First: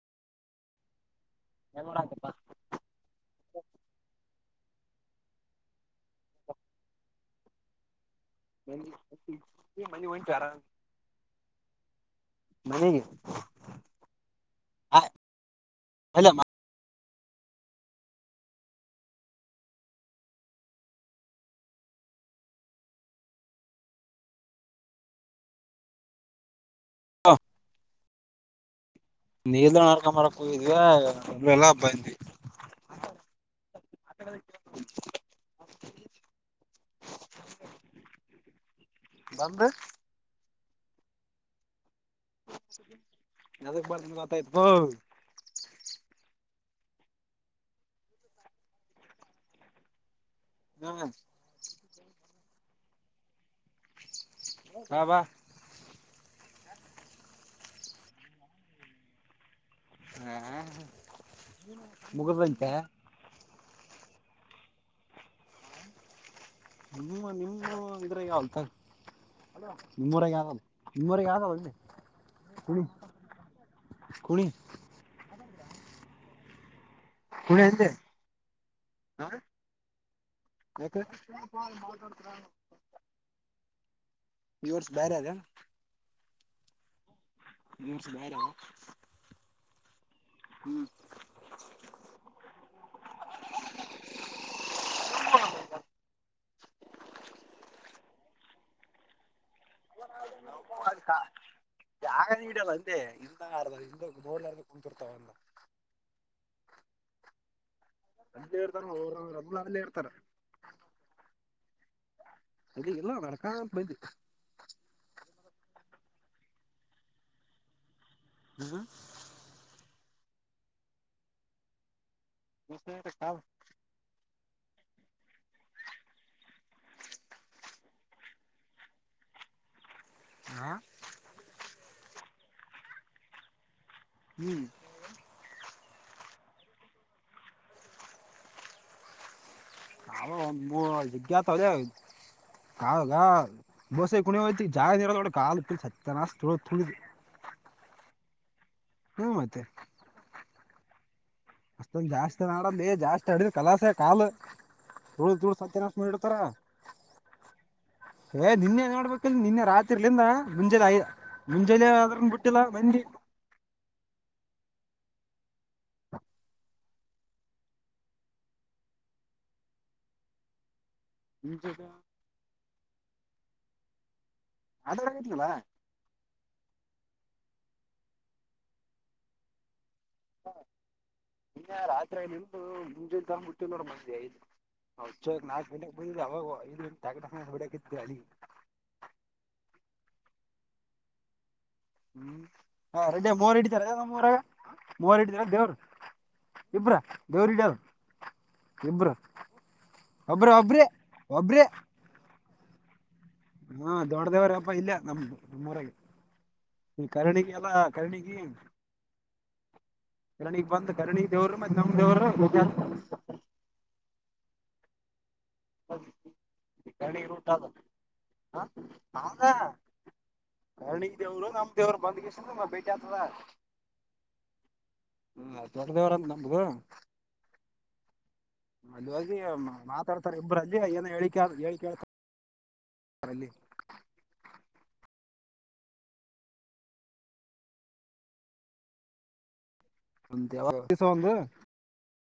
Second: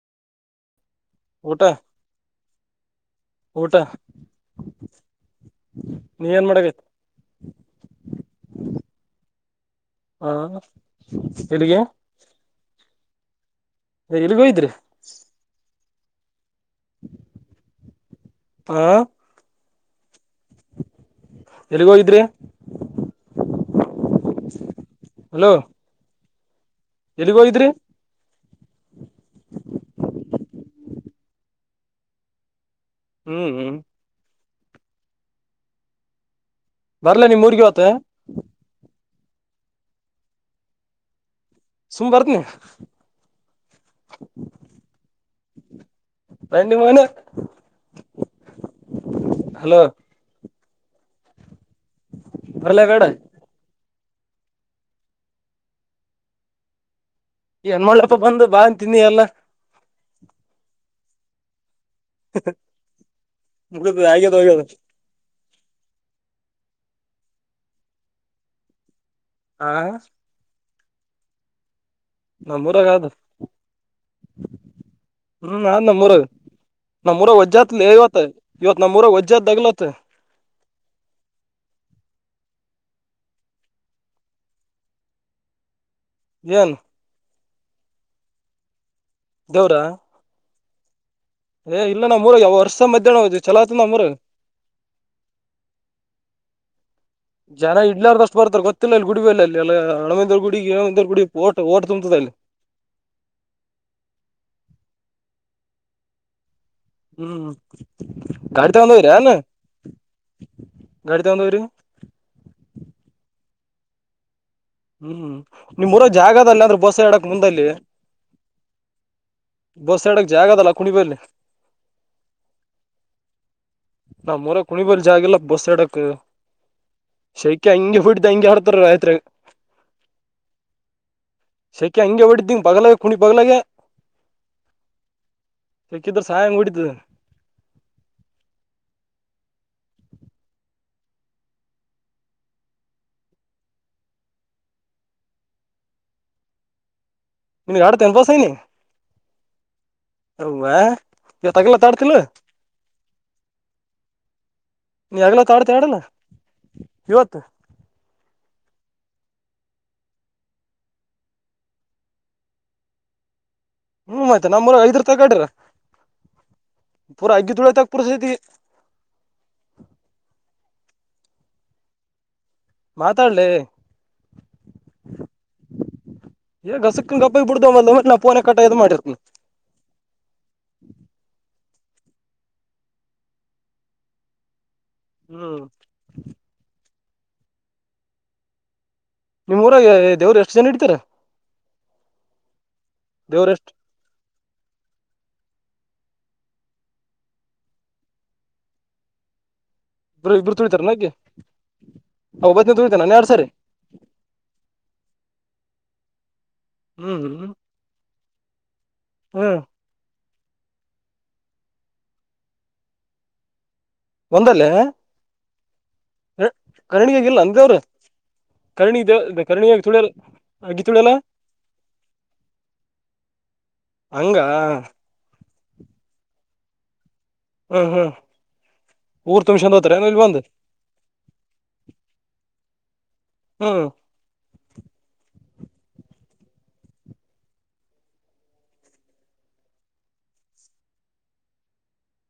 ಊಟ ಊಟ ನೀ ಏನ್ ಮಾಡರಿ [unintelligible] ಹ್ಮ್ ಎಲ್ಲಿಗೆ ನನಗೆ [unintelligible] [inaudible] ಎಲ್ಲಿಗೋಯಿದ್ರಿ ಅಲ್ಲ ಮಾ ಹ್ಮ ಎಲ್ಲಿಗೋಗಿದ್ರಿ ಹಲೋ ಎಲ್ಲಿಗ್ ಹೋಗಿದ್ರಿ ನೀರ್ ನಡ್ಕೊ ಮರಕ್ಕೂಗ ಒಲ್ಲ ಎಲ್ಲ ಹಬ್ಬಿ ಹ್ಮ್ ಹ್ಮ್ ಹ್ಮ್ ಬರ್ಲಾ ನಿಮ್ಮೂರ್ಗ್ ಇವತ್ತು ಬಂದು ಸುಮ್ ಬರ್ತನಿ ನಬತ ಇ [unintelligible] [unintelligible] ರಿ ಮನೆ ಹಲೋ ಹ್ಮ್ ಬರಲ್ಲ ಬೇಡ ಹಾಬಾ ಹೆಣ್ಮಳಪ್ಪ ಬಂದು ಬಾ ತಿನ್ನಿ ಎಲ್ಲಾ ಹ ಮಗು ಬಂತಾ [unintelligible] ನಡ್ ಆಗದು ಹೋಗದ ನಿಮ್ಮ ನಿಮ್ಮ ಇದ್ರಾಗಾವತ್ ಹಾ ನಿಮ್ಮೂರಾಗ ಯಾವಲ್ ನಿಮ್ಮ್ವರೆಗೆ ಯಾವ್ದಾವ ಅಲ್ ನಮ್ಮೂರಾಗ ಅದು ಕುಣಿ ಹ್ಮ್ ಅ ನಮ್ಮೂರಾಗ ನಮ್ಮೂರ ಕುಣಿ ವಜ್ಜತ ಅಂದೆ ಇವತ್ತ ಇವತ್ ವಜ್ಜತ ವಜ್ಜಾತ್ಗ್ಲತ್ [unintelligible] ಇವರ್ಸ್ ಬೇರೆ ಅದೆ ಏನು ನಿಮಸ ಬಾರ ದೇವರಾ ಹ್ಮ್ ಏ ಇಲ್ಲ ನಮ್ಮೂರ ಯಾವ ವರ್ಷ ಮಧ್ಯಾಹ್ನ ಹೋದು ಚಲ ಆತ ನಮ್ಮೂರ ಜನ ಇಡ್ಲಾರ್ದು ಅಷ್ಟು ಬರ್ತಾರೆ ಗೊತ್ತಿಲ್ಲ ಅಲ್ಲಿ ಗುಡಿಬಲ್ಲ ಅಲ್ಲಿ ಎಲ್ಲ ಹ ಕುಡಿಗೆ ಒಂದ ಕುಡೋಟ ಹೋಗ ಜಾಗ ಇಡಲ್ಲ ಅಂದೆ ಇಿಂದ ಅ ಇಿಂದ ನೋಡ್ಲಾರ್ದ ಕುಂತಿರ್ತಾವಂದ ಹ್ಮ್ ಅಲ್ಲೇ ಗಾಡಿ ಇರ್ತಾರ ತಂದವ್ರ ಅಲ್ಲಾ ಅವ್ರು ಅಲ್ಲೇ ಇರ್ತಾರ ಗಾಡಿ ತಂದವ್ರ ಅದ ಎಲ್ಲೋ ಕಕಾ ಪಯು ಹ್ಮ್ ನಿಮ್ರೋ ಜಾಗದಲ್ಲ ಆದ್ರೂ ಬಸ ಎಡಕ್ ಮುಂದಲ್ಲಿ ಹ್ಮ್ ಬಸ್ ಸಡಕ್ಕೆ ಜಾಗದಲ್ಲ ಕುಣಿ ಬ ಬ ನಾ ಮರ ಕುಣಿಬಲ್ ಜಾಗಲ್ಲ ಬಸ್ ಎಡಕ್ ಶೈಕ್ಯ ಹಂಗಿ ಹುಡ್ದ ಹಂಗಗೆ ಹರತಾರ ರಾಯತ್ರಿ ಸೆಕ್ಯ ಹಂಗೆ ಹೊಡಿದ್ದಿಂಗ ಬಗ್ಲಾಗ ಕುಣಿ ಬಗ್ಲಾಗ ಹ್ಮ್ ಸಿಕ್ಕಿದ್ರೆ ಸಾಯಂಗ ಹೊಡಿತೀನಿ ನಾವು [unintelligible] ಕಾಲುಗ [unintelligible] ನಿನ್ಗೆ ಹಾಡು ತೆಲಬೋಸಿನಿ ಹು ಮತ್ತೆ ಅವ್ವ ಅಷ್ಟೊಂದ ಜಾಸ್ತಿ ಆಡಲೇ ಜಾಸ್ತಿ ಆಡಿದ್ರೆ ಕಲಾಸೆ ಕಾಲು ನೀ ತುಳು ಹಗಲು ಒತ್ತು ತುಳು ಆಡ್ತೀಯ ಸತ್ಯನಾಶ ಆಡಲ್ವಾ ಮಾಡಿರ್ತಾರ ಇವತ್ತು ಏ ದಿನ್ನೇ ನಿನ್ನೆ ರಾತ್ರಿರ್ಲಿಂದ ಮುಂಜೆಲಿಯ ಮುಂಜೆನೀ ಆದ್ರು ಬಿಟ್ಟಿಲ್ಲ ಮಂದಿ ಹ್ಮ್ ಆಯ್ತಾ ನಮ್ಮೂರು ಐದರತಕ ಆಡ್ಯಾರ ಪೂರಾ [unintelligible] [unintelligible] [inaudible] ಮಾತಾಡ್ಲೆ ಮಾತಾಡಕತ್ತಿನಲ್ಲ ಏ ಗಸುಕ್ಕ ಕಪ್ಪ ಬಿಡ್ಡನಾ ಪೋನೆ ಕಟ್ ಈದು ಮಾಡಿದ್ನೇ [unintelligible] ಹ್ಮ್ [unintelligible] ನಿಮ್ ಊರಾಗ ದೇವರು ಎಷ್ಟು ದಿನ ಇಡ್ತಾರೆ ಹ್ಮ್ ಮೋರ್ ಇಡಿತಾರ ನಿಮ್ಮ ಊರಾಗ ಮೋರ್ ಇಡ್ತಾರ ದೇವ್ರು ಇಬ್ರಾ ದೇವ್ರು ಇಡಿಯೋರು ಇಬ್ಬರ ಇಬ್ರು ಒಬ್ಬ್ರ ಒಬ್ರೆ ಒಬ್ರೆ ಒಬ್ಬತೆ [unintelligible] ಹಾ ದೊಡ್ದೇವರಪ್ಪ ಇಲ್ಲ ನಮ್ದು ನಮ್ಮೂರಗೆ ಈ ಹ್ಮ್ ಕರ್ಣಿಗೆ ಅಲ್ಲಾ ಕರ್ನಿಗೆ ಹ್ಮ್ ಕರ್ನಿಗೆ ಬಂದ್ ಕನ್ನಿಗೆ ದೇವರು ನಮ್ಮ ದೇವ್ರು ಒಂದಲ್ಲೇ ಕರ್ಣಿ ಕಾಣಿಗಿಗಿಲ್ಲ ರೂಟ್ ಅದ ಅಂದವರು ಕರ್ಣಿವ ಕರ್ಣಿಯಾಗಿ ತುಳಿಯರು ಕಾರ್ಣಿ ದೇವರು ನಮ್ ದೇವ್ರು ಬಂದ್ಗೆಷ್ಟ ಭೇಟಿ ಆಗ್ತದ ಹಂಗ ದೊಡ್ಡದೇವರ ಅಂತ ನಮ್ದು ಹ್ಮ್ ಹ್ಮ್ ಊರ್ ಮದುವೆಯಾಗಿ ತುಂಬ್ಸಂದ್ ಹೋತಾರ ಏನ್ ಇಲ್ ಮಾತಾಡ್ತಾರೆ ಬಂದ್ ಇಬ್ಬರಲ್ಲಿ ಏನ ಹೇಳಿ ಹೇಳಿೇಳ್ತಾರೆ ಹ್ಮ್ ಒಂದು